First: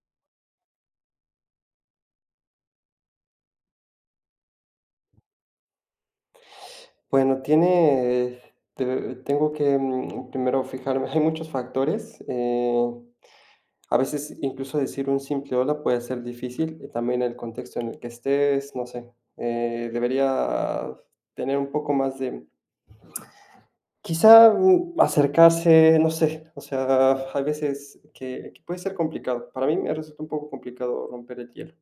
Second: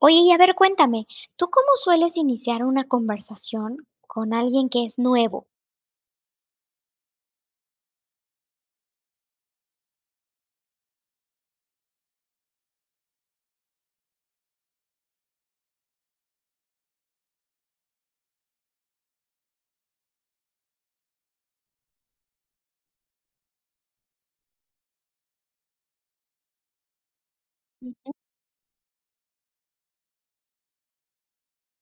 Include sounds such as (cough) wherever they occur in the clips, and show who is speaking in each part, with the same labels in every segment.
Speaker 1: Oye, y a ver, cuéntame, ¿tú cómo sueles iniciar una conversación con alguien que es nuevo?
Speaker 2: Bueno, tiene, te tengo que, mm, primero fijarme, (laughs) hay muchos factores, a veces incluso decir un simple hola puede ser difícil, también el contexto en el que estés, no sé, debería tener un poco más de, quizá acercarse, no sé, o sea, hay veces
Speaker 1: Mm,
Speaker 2: que puede ser complicado, para mí me resulta un poco complicado romper el hielo.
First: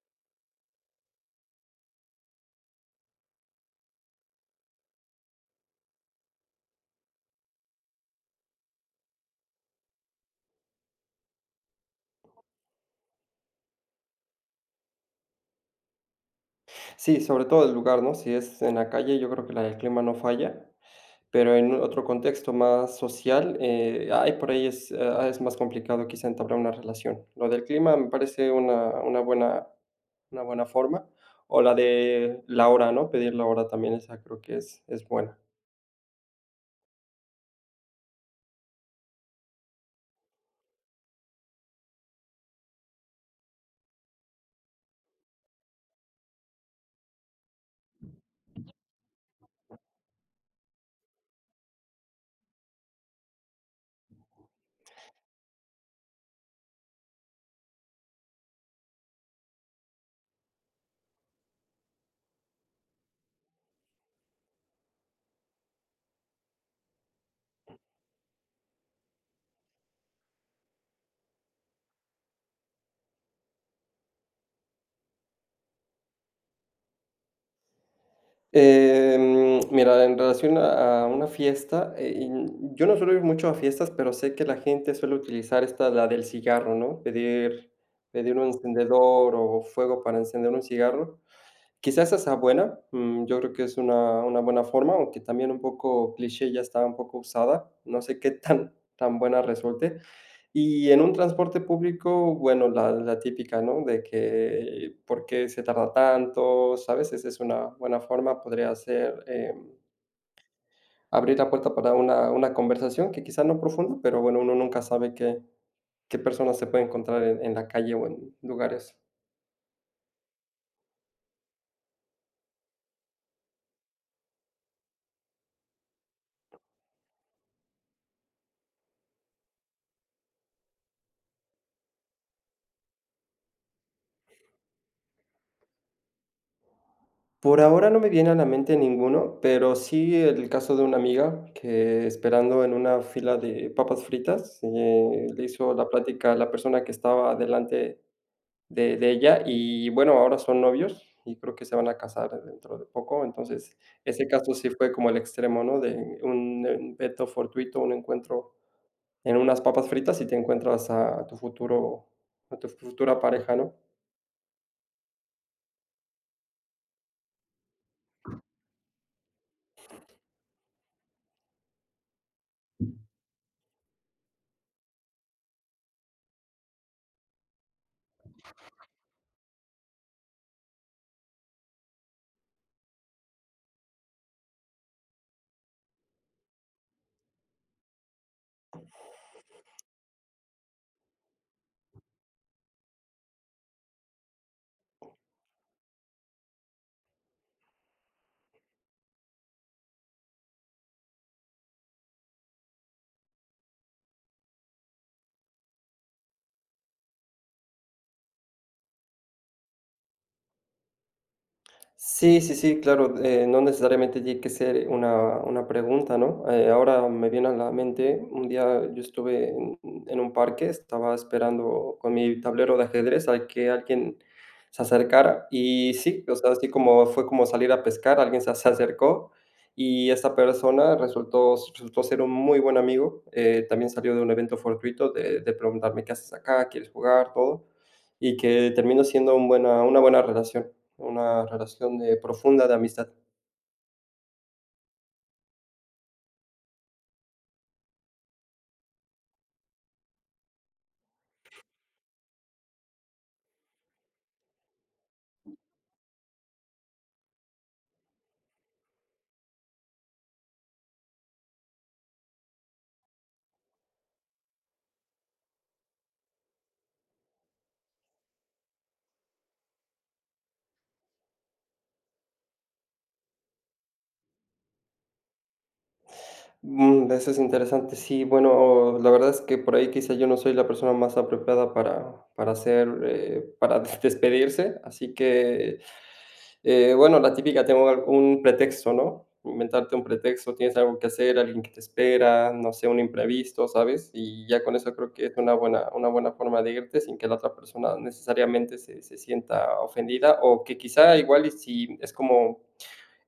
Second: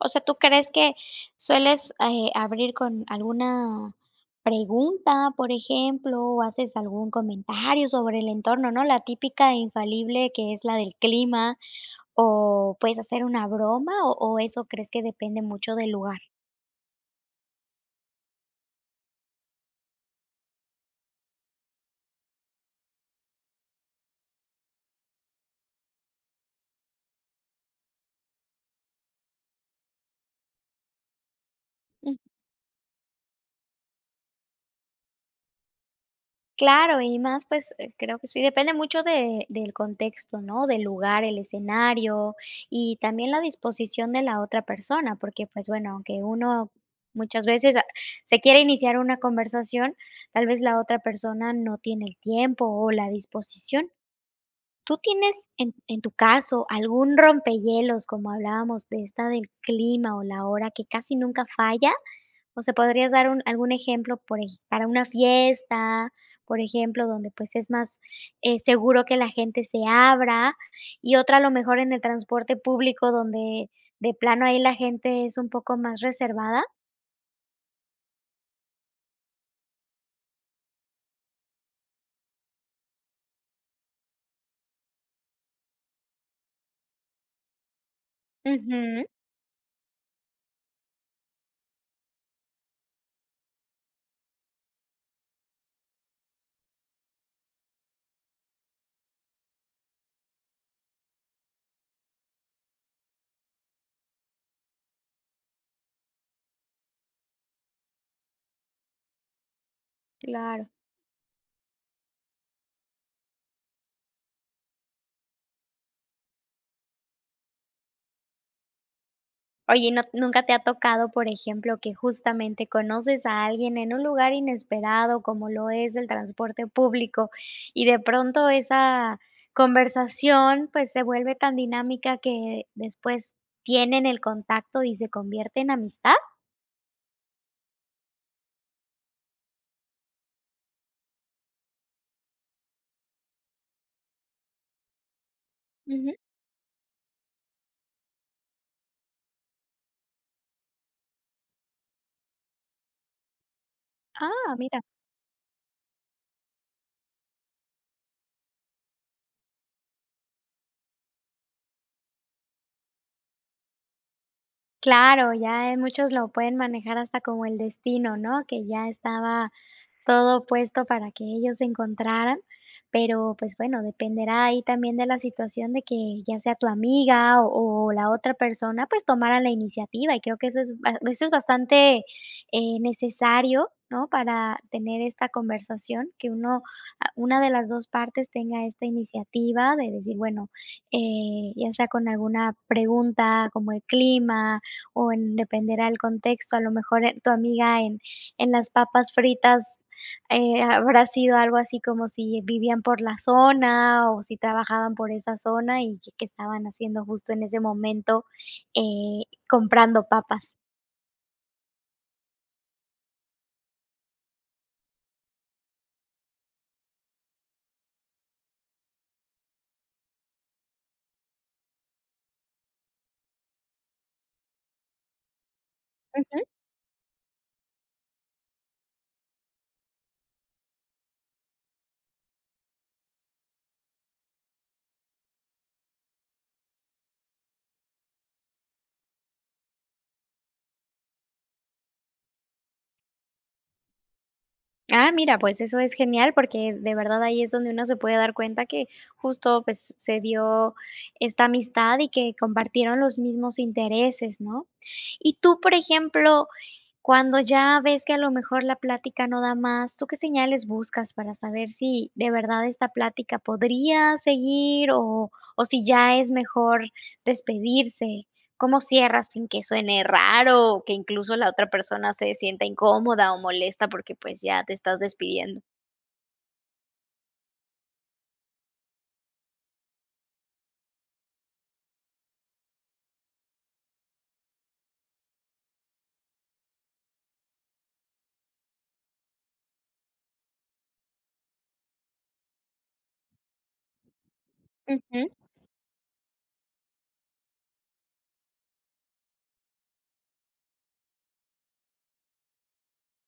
Speaker 1: o sea, ¿tú crees que sueles, abrir con alguna pregunta, por ejemplo, o haces algún comentario sobre el entorno, ¿no? La típica e infalible que es la del clima, o puedes hacer una broma, o eso crees que depende mucho del lugar.
Speaker 2: Sí, sobre todo el lugar, ¿no? Si es en la calle, yo creo que el clima no falla. Pero en otro contexto más social, por ahí es, es más complicado quizá entablar una relación. Lo del clima me parece una buena forma. O la de la hora, ¿no? Pedir la hora también, esa creo que es buena.
Speaker 1: Claro, y más, pues, creo que sí, depende mucho de del contexto, ¿no? Del lugar, el escenario y también la disposición de la otra persona, porque, pues, bueno, aunque uno muchas veces, se quiere iniciar una conversación, tal vez la otra persona no tiene el tiempo o la disposición. ¿Tú tienes, en tu caso, algún rompehielos, como hablábamos de esta del clima o la hora que casi nunca falla? O sea, ¿podrías dar un algún ejemplo, por ej para una fiesta, por ejemplo, donde, pues, es más, seguro que la gente se abra? Y otra, a lo mejor, en el transporte público, donde de plano ahí la gente es un poco más reservada.
Speaker 2: Mira, en relación a una fiesta, yo no suelo ir mucho a fiestas, pero sé que la gente suele utilizar esta, la del cigarro, ¿no? Pedir un
Speaker 1: Ujú,
Speaker 2: encendedor o fuego para encender un cigarro. Quizás esa sea buena, yo creo que es una buena forma, aunque también un poco cliché, ya está un poco usada, no sé qué tan buena resulte. Y en un transporte público, bueno, la típica, ¿no? De que, ¿por qué se tarda tanto? ¿Sabes? Esa es una buena forma, podría ser,
Speaker 1: claro.
Speaker 2: abrir la puerta para una conversación que quizás no profunda, pero bueno, uno nunca sabe qué qué personas se puede encontrar en la calle o en lugares.
Speaker 1: Oye, ¿y nunca te ha tocado, por ejemplo, que justamente conoces a alguien en un lugar inesperado, como lo es el transporte público, y de pronto esa conversación, pues, se vuelve tan dinámica que después tienen el contacto y se convierte en amistad?
Speaker 2: Por ahora no me viene a la mente ninguno, pero sí el caso de una amiga que esperando en una fila de papas fritas, le hizo la
Speaker 1: Ujú.
Speaker 2: plática a la persona que estaba delante de ella y bueno, ahora son novios y creo que se van a casar dentro de poco. Entonces, ese caso
Speaker 1: Ah,
Speaker 2: sí
Speaker 1: mira.
Speaker 2: fue como el extremo, ¿no? De un evento fortuito, un encuentro en unas papas fritas y te encuentras a tu futuro, a tu futura pareja, ¿no?
Speaker 1: Claro, ya, muchos lo pueden manejar hasta como el destino, ¿no? Que ya estaba todo puesto para que ellos se encontraran, pero, pues, bueno, dependerá ahí también de la situación de que ya sea tu amiga o la otra persona, pues, tomara la iniciativa, y creo que eso es ba eso es bastante, necesario, ¿no?, para tener esta conversación, que uno una de las 2 partes tenga esta iniciativa de decir, bueno, ya sea con alguna pregunta como el clima o en dependerá el contexto, a lo mejor, tu amiga en las papas fritas habrá sido algo así como si vivían por la zona o si trabajaban por esa zona y que estaban haciendo justo en ese momento eh, comprando papas.
Speaker 2: Sí, sí, sí, claro, no necesariamente tiene que ser una pregunta, ¿no? Ahora me viene a la mente, un día yo estuve en un parque, estaba esperando con mi tablero de ajedrez a que alguien se acercara y sí, o
Speaker 1: Ujú.
Speaker 2: sea, así como fue como salir a pescar, se acercó y esta persona resultó ser un muy buen amigo, también salió de un evento fortuito de preguntarme qué haces acá, quieres jugar, todo, y que terminó siendo un buena, una buena relación. Una relación de profunda de amistad.
Speaker 1: Ah, mira, pues eso es genial porque de verdad ahí es donde uno se puede dar cuenta que justo pues se dio esta amistad y que compartieron los mismos intereses, ¿no? Y tú, por ejemplo, cuando ya ves que a lo mejor la plática no da más, ¿tú qué señales buscas para saber si de verdad esta plática podría seguir o, si ya es mejor despedirse? ¿Cómo cierras sin que suene raro o que incluso la otra persona se sienta incómoda o molesta porque pues ya te estás despidiendo?
Speaker 2: Eso es interesante. Sí, bueno, la verdad es que por ahí quizá yo no soy la persona más apropiada para hacer, para (laughs) despedirse, así que, bueno, la típica, tengo algún pretexto, ¿no? Inventarte un pretexto, tienes algo que hacer, alguien que te espera, no sé, un imprevisto, ¿sabes? Y ya con eso creo que es una buena forma de irte sin que la otra persona necesariamente se sienta ofendida, o que quizá igual y si es como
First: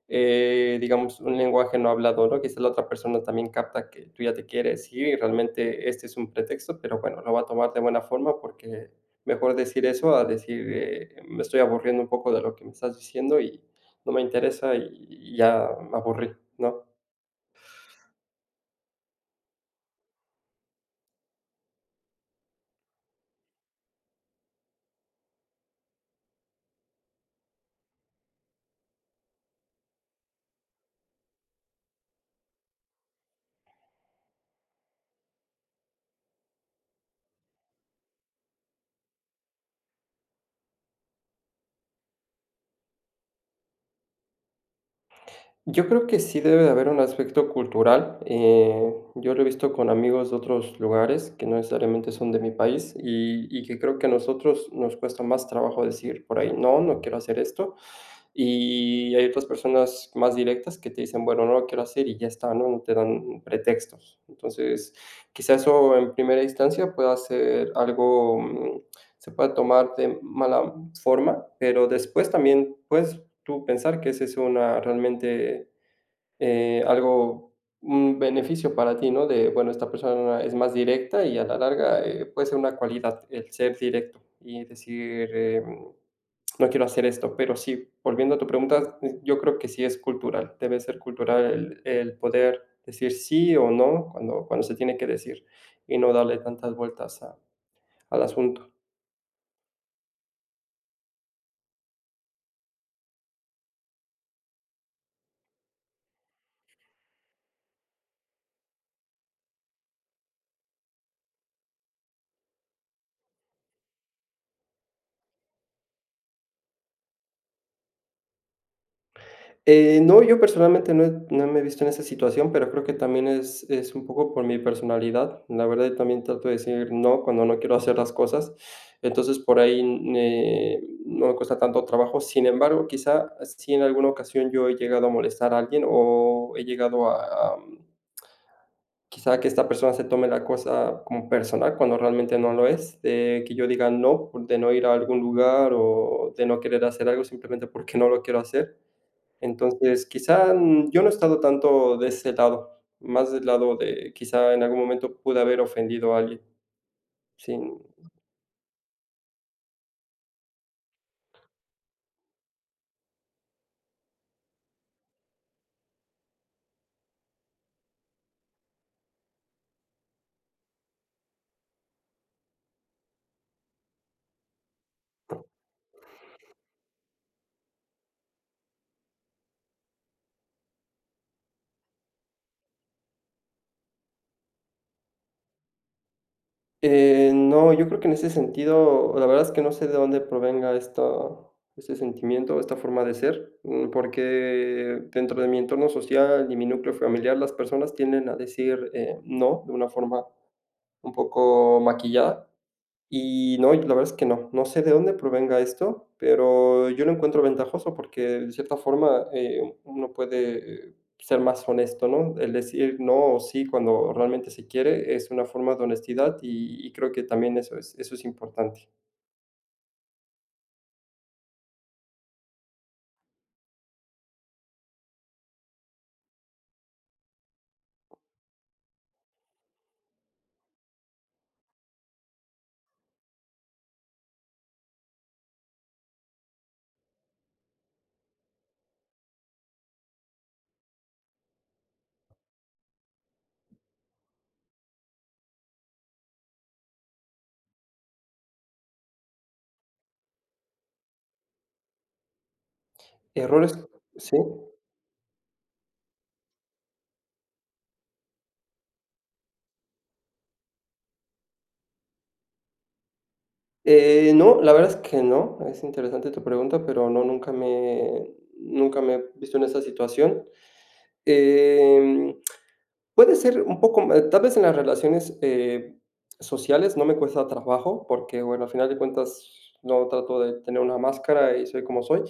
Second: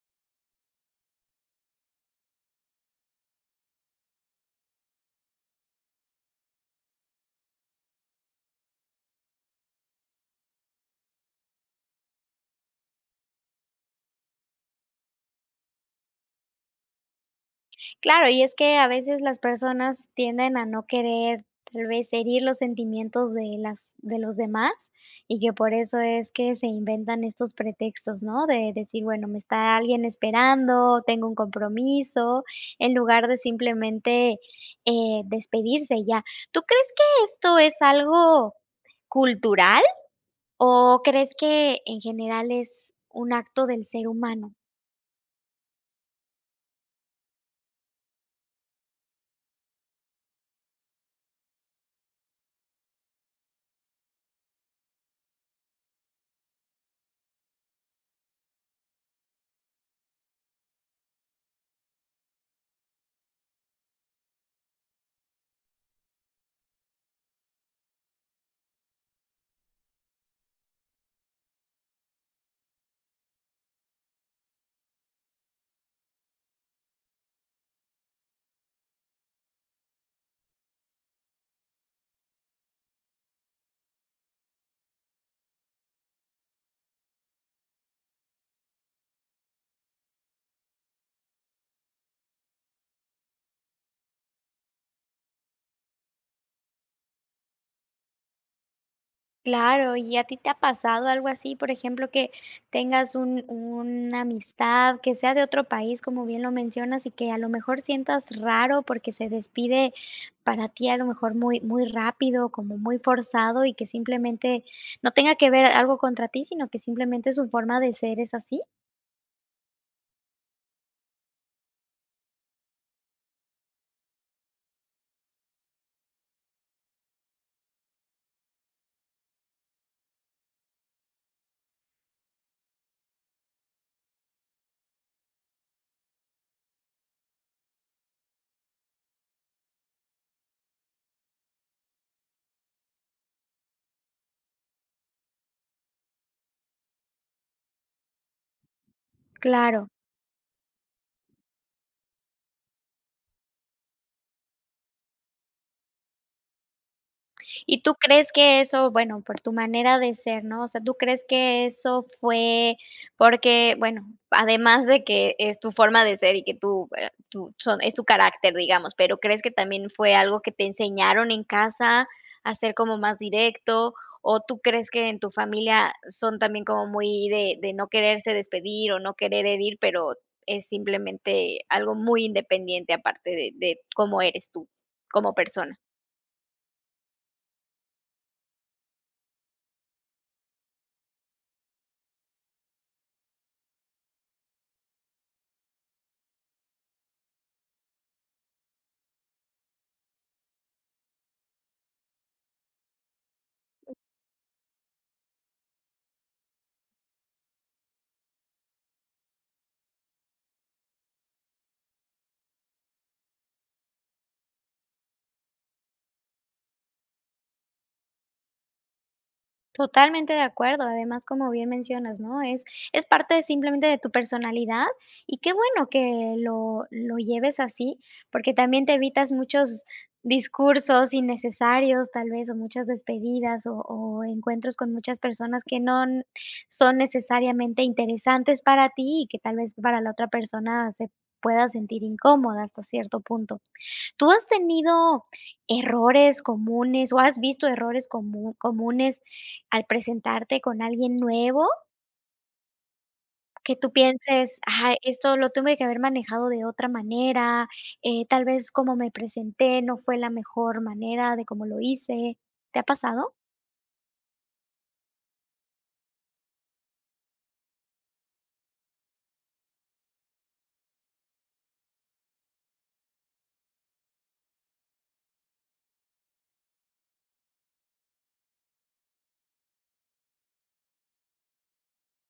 Speaker 2: digamos, un lenguaje no hablado, ¿no? Quizás la otra persona también capta que tú ya te quieres ir y realmente este es un pretexto, pero bueno, lo va a tomar de buena forma porque mejor decir eso a decir, me estoy aburriendo un poco de lo que me estás diciendo y no me interesa y ya me aburrí, ¿no?
Speaker 1: Claro, y es que a veces las personas tienden a no querer tal vez herir los sentimientos de las de los demás y que por eso es que se inventan estos pretextos, ¿no? De decir, bueno, me está alguien esperando, tengo un compromiso, en lugar de simplemente despedirse y ya. ¿Tú crees que esto es algo cultural o crees que en general es un acto del ser humano?
Speaker 2: Yo creo que sí debe de haber un aspecto cultural, yo lo he visto con amigos de otros lugares que no necesariamente son de mi país y que creo que a nosotros nos cuesta más trabajo decir por ahí: "No, no quiero hacer esto", y hay otras personas más directas que te dicen: "Bueno, no lo quiero hacer", y ya está, ¿no? No te dan pretextos. Entonces, quizá eso en primera instancia pueda ser algo, se puede tomar de mala forma, pero después también puedes tú pensar que ese es una realmente eh, algo, un beneficio para ti, ¿no? De, bueno, esta persona es más directa y a la larga puede ser una cualidad el ser directo y decir, no quiero hacer esto, pero sí, volviendo a tu pregunta, yo creo que sí es cultural, debe ser cultural el poder decir sí o no cuando se tiene que decir y no darle tantas vueltas a- al asunto.
Speaker 1: Claro, ¿y a ti te ha pasado algo así? Por ejemplo, que tengas un una amistad que sea de otro país, como bien lo mencionas, y que a lo mejor sientas raro porque se despide para ti a lo mejor muy muy rápido, como muy forzado, y que simplemente no tenga que ver algo contra ti, sino que simplemente su forma de ser es así.
Speaker 2: No, yo personalmente no, no me he visto en esa situación, pero creo que también es un poco por mi personalidad. La verdad, yo también trato de decir no cuando no quiero hacer las cosas. Entonces, por ahí eh, no me cuesta tanto trabajo. Sin embargo, quizá si en alguna ocasión yo he llegado a molestar a alguien o he llegado a, quizá que esta persona se tome la cosa como personal cuando realmente no lo es, de que yo diga no, por de no ir a algún lugar o de no querer hacer algo simplemente porque no lo quiero hacer
Speaker 1: Claro.
Speaker 2: entonces, quizá, yo no he estado tanto de ese lado, más del lado de quizá en algún momento pude haber ofendido a alguien, sin
Speaker 1: ¿Y tú crees que eso, bueno, por tu manera de ser, no? O sea, ¿tú crees que eso fue porque, bueno, además de que es tu forma de ser y que tú, tú son es tu carácter, digamos, pero crees que también fue algo que te enseñaron en casa a ser como más directo? ¿O tú crees que en tu familia son también como muy de no quererse despedir o no querer herir, pero es simplemente algo muy independiente aparte de cómo eres tú como persona?
Speaker 2: no, yo creo que en ese sentido, la verdad es que no sé de dónde provenga esta este sentimiento, esta forma de ser, porque dentro de mi entorno social y mi núcleo familiar, las personas tienden a decir, no, de una forma un poco maquillada. Y no, y la verdad es que no. No sé de dónde provenga esto, pero yo lo encuentro ventajoso porque de cierta forma, uno puede, ser más honesto, ¿no? El decir no o sí cuando realmente se quiere es una forma de honestidad y creo que también eso es importante.
Speaker 1: Totalmente de acuerdo, además, como bien mencionas, ¿no? Es parte simplemente de tu personalidad y qué bueno que lo lleves así, porque también te evitas muchos discursos innecesarios, tal vez, o muchas despedidas o encuentros con muchas personas que no n- son necesariamente interesantes para ti y que tal vez para la otra persona se pueda sentir incómoda hasta cierto punto. ¿Tú has tenido errores comunes o has visto comunes al presentarte con alguien nuevo? Que
Speaker 2: Errores.
Speaker 1: tú
Speaker 2: ¿Sí?
Speaker 1: pienses, ah, esto lo tuve que haber manejado de otra manera, tal vez como me presenté no fue la mejor manera de cómo lo hice. ¿Te ha pasado?
Speaker 2: No, la verdad es que no. Es interesante tu pregunta, pero no, nunca me he visto en esa situación. Em Puede ser un poco, tal vez en las relaciones, sociales no me cuesta trabajo, porque, bueno, al final de cuentas no trato de tener una máscara y soy como soy,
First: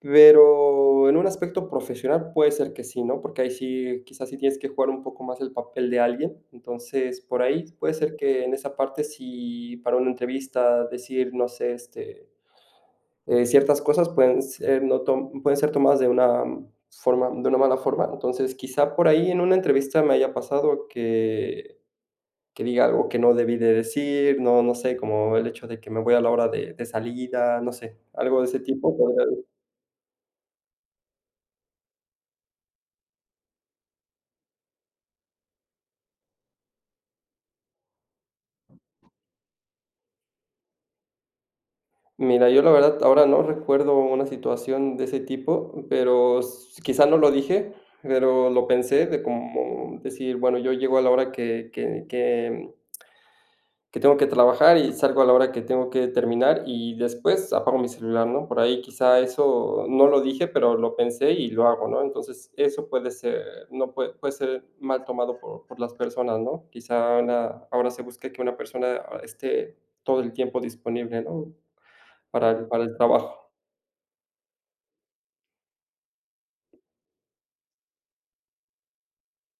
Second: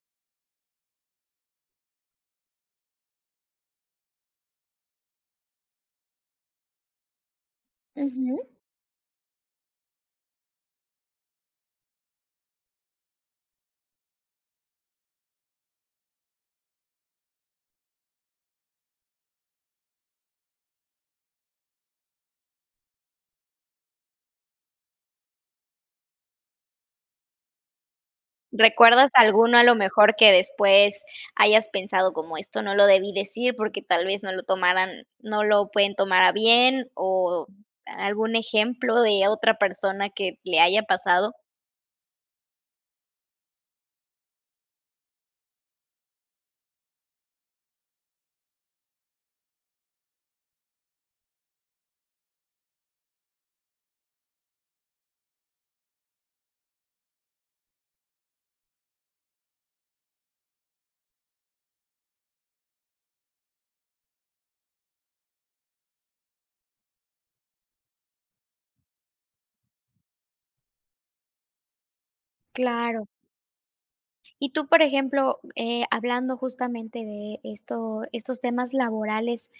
Speaker 2: pero en un aspecto profesional puede ser que sí, ¿no? Porque ahí sí, quizás sí tienes que jugar un poco más el papel de alguien. Entonces, por ahí puede ser que en esa parte, sí para una entrevista decir, no sé, este, ciertas cosas pueden ser, no tom pueden ser tomadas de una forma de una mala forma. Entonces, quizá por ahí en una entrevista me haya pasado que diga algo que no debí de decir, no no sé, como el hecho de que me voy a la hora de salida, no sé, algo de ese tipo
Speaker 1: ¿Recuerdas
Speaker 2: podría.
Speaker 1: alguno a lo mejor que después hayas pensado como esto no lo debí decir porque tal vez no lo pueden tomar a bien o algún ejemplo de otra persona que le haya pasado?
Speaker 2: Mira, yo la verdad ahora no recuerdo una situación de ese tipo, pero s quizá no lo dije, pero lo pensé de como decir, bueno, yo llego a la hora que tengo que trabajar y salgo a la hora que tengo que terminar y después apago mi celular, ¿no? Por ahí quizá eso no lo dije, pero lo pensé y lo hago, ¿no? Entonces, eso puede ser, no puede, puede ser mal tomado por las personas, ¿no? Ahora se busque que una persona esté todo el tiempo disponible, ¿no? Para para el
Speaker 1: Claro.
Speaker 2: trabajo.
Speaker 1: Y tú, por ejemplo, hablando justamente de esto, estos temas laborales,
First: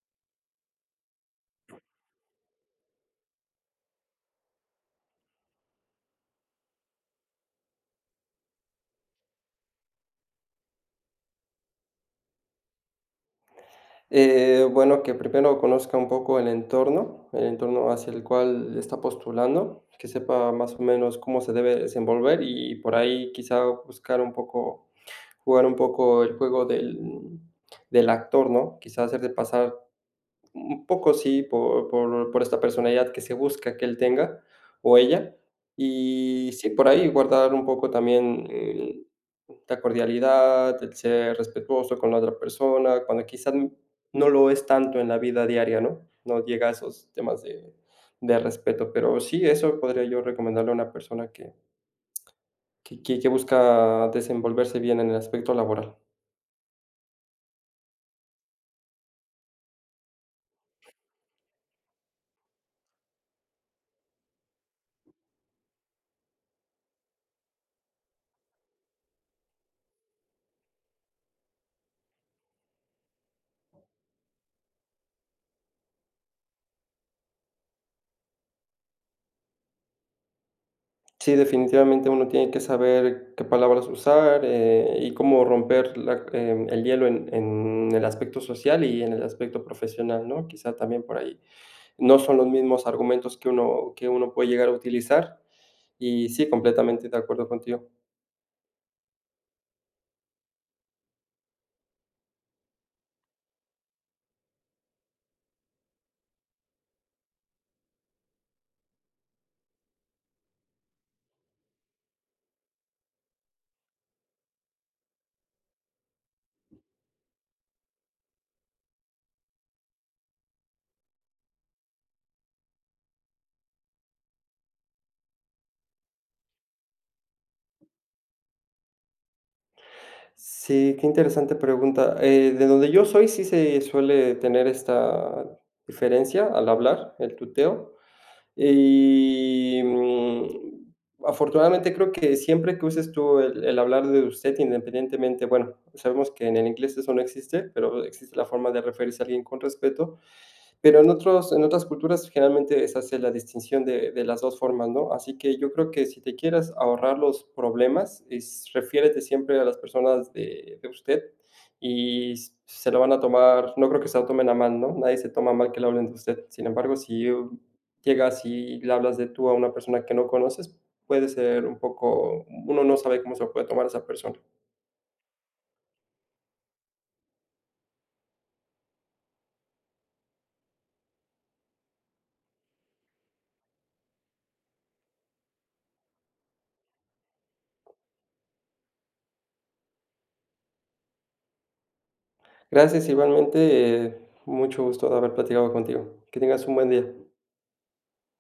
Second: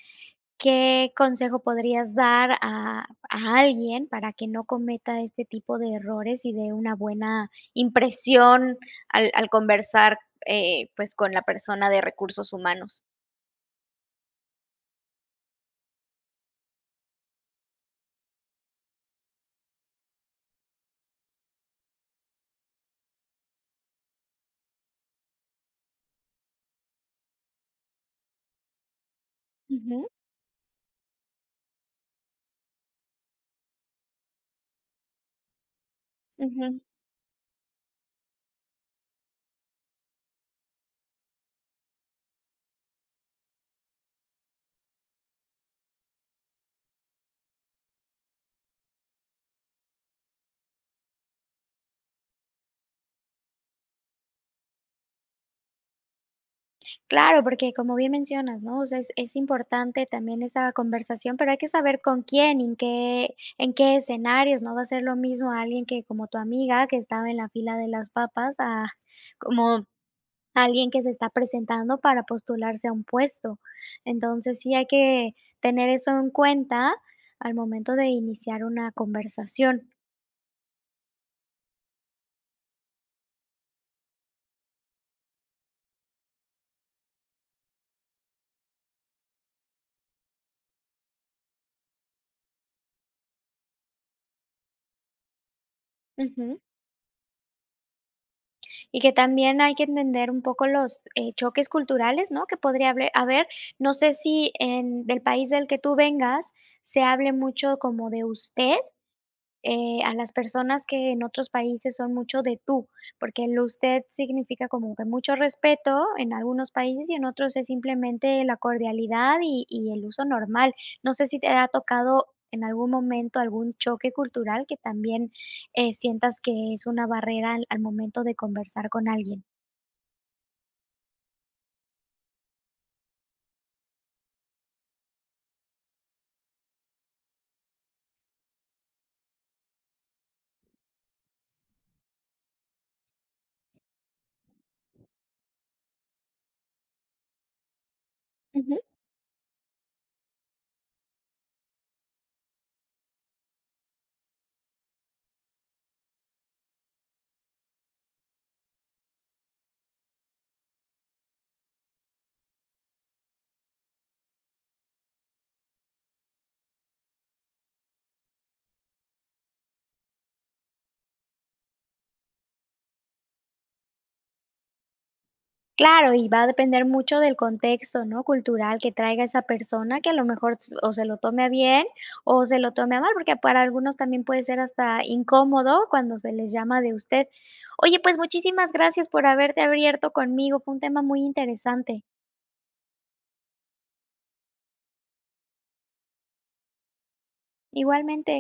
Speaker 1: ¿qué consejo podrías dar a alguien para que no cometa este tipo de errores y dé una buena impresión al conversar pues con la persona de recursos humanos?
Speaker 2: Bueno, que primero conozca un poco el entorno hacia el cual está postulando, que sepa más o menos cómo se debe desenvolver y por ahí quizá buscar un poco, jugar un poco el juego del actor, ¿no? Quizá hacerte pasar
Speaker 1: Ujú,
Speaker 2: un poco, sí, por esta personalidad que se busca que él tenga o ella. Y sí,
Speaker 1: ujú.
Speaker 2: por ahí guardar un poco también la cordialidad, el ser respetuoso con la otra persona, cuando quizás no lo es tanto en la vida diaria, ¿no? No llega a esos temas de respeto, pero sí, eso podría yo recomendarle a una persona que busca desenvolverse bien en el aspecto laboral.
Speaker 1: Claro, porque como bien mencionas, ¿no? O sea, es importante también esa conversación, pero hay que saber con quién en qué escenarios, no va a ser lo mismo a alguien que como tu amiga que estaba en la fila de las papas a como alguien que se está presentando para postularse a un puesto. Entonces, sí hay que tener eso en cuenta al momento de iniciar una conversación.
Speaker 2: Sí, definitivamente uno tiene que saber qué palabras usar, y cómo romper la el hielo en el aspecto social y en el aspecto profesional, ¿no? Quizá también por ahí. No son los mismos argumentos que uno puede llegar a utilizar. Y sí,
Speaker 1: Ujú.
Speaker 2: completamente de acuerdo contigo.
Speaker 1: Y que también hay que entender un poco los, choques culturales, ¿no?, que podría hable haber. No sé si en del país del que tú vengas se hable mucho como de usted, a las personas que en otros países son mucho de tú, porque el usted significa como que mucho respeto en algunos países y en otros es simplemente la cordialidad y, el uso normal. No sé si te ha tocado en algún momento algún choque cultural que también sientas que es una barrera al momento de conversar con alguien.
Speaker 2: Sí, qué interesante pregunta. De donde yo soy sí se suele tener esta diferencia al hablar, el tuteo. Y, afortunadamente creo que siempre que uses tú el hablar de usted, independientemente, bueno, sabemos que en el inglés eso no existe, pero existe la forma de referirse a alguien con respeto. Pero en otros en otras culturas generalmente se hace la distinción de las 2 formas, ¿no? Así que yo creo que si te quieres ahorrar los problemas, es refiérete siempre a las personas de usted y s se lo van a tomar, no creo que se lo tomen a mal, ¿no? Nadie se toma mal que le hablen de usted. Sin embargo, si llegas y le hablas de tú a una persona que no conoces, puede ser un poco, uno no sabe cómo se lo puede tomar esa persona.
Speaker 1: Claro, y va a depender mucho del contexto, ¿no?, cultural que traiga esa persona, que a lo mejor s o se lo tome a bien o se lo tome a mal, porque para algunos también puede ser hasta incómodo cuando se les llama de usted. Oye, pues muchísimas gracias por haberte abierto conmigo, fue un tema muy interesante.
Speaker 2: Gracias, igualmente, mucho gusto de haber platicado contigo. Que tengas un buen día.
Speaker 1: Igualmente.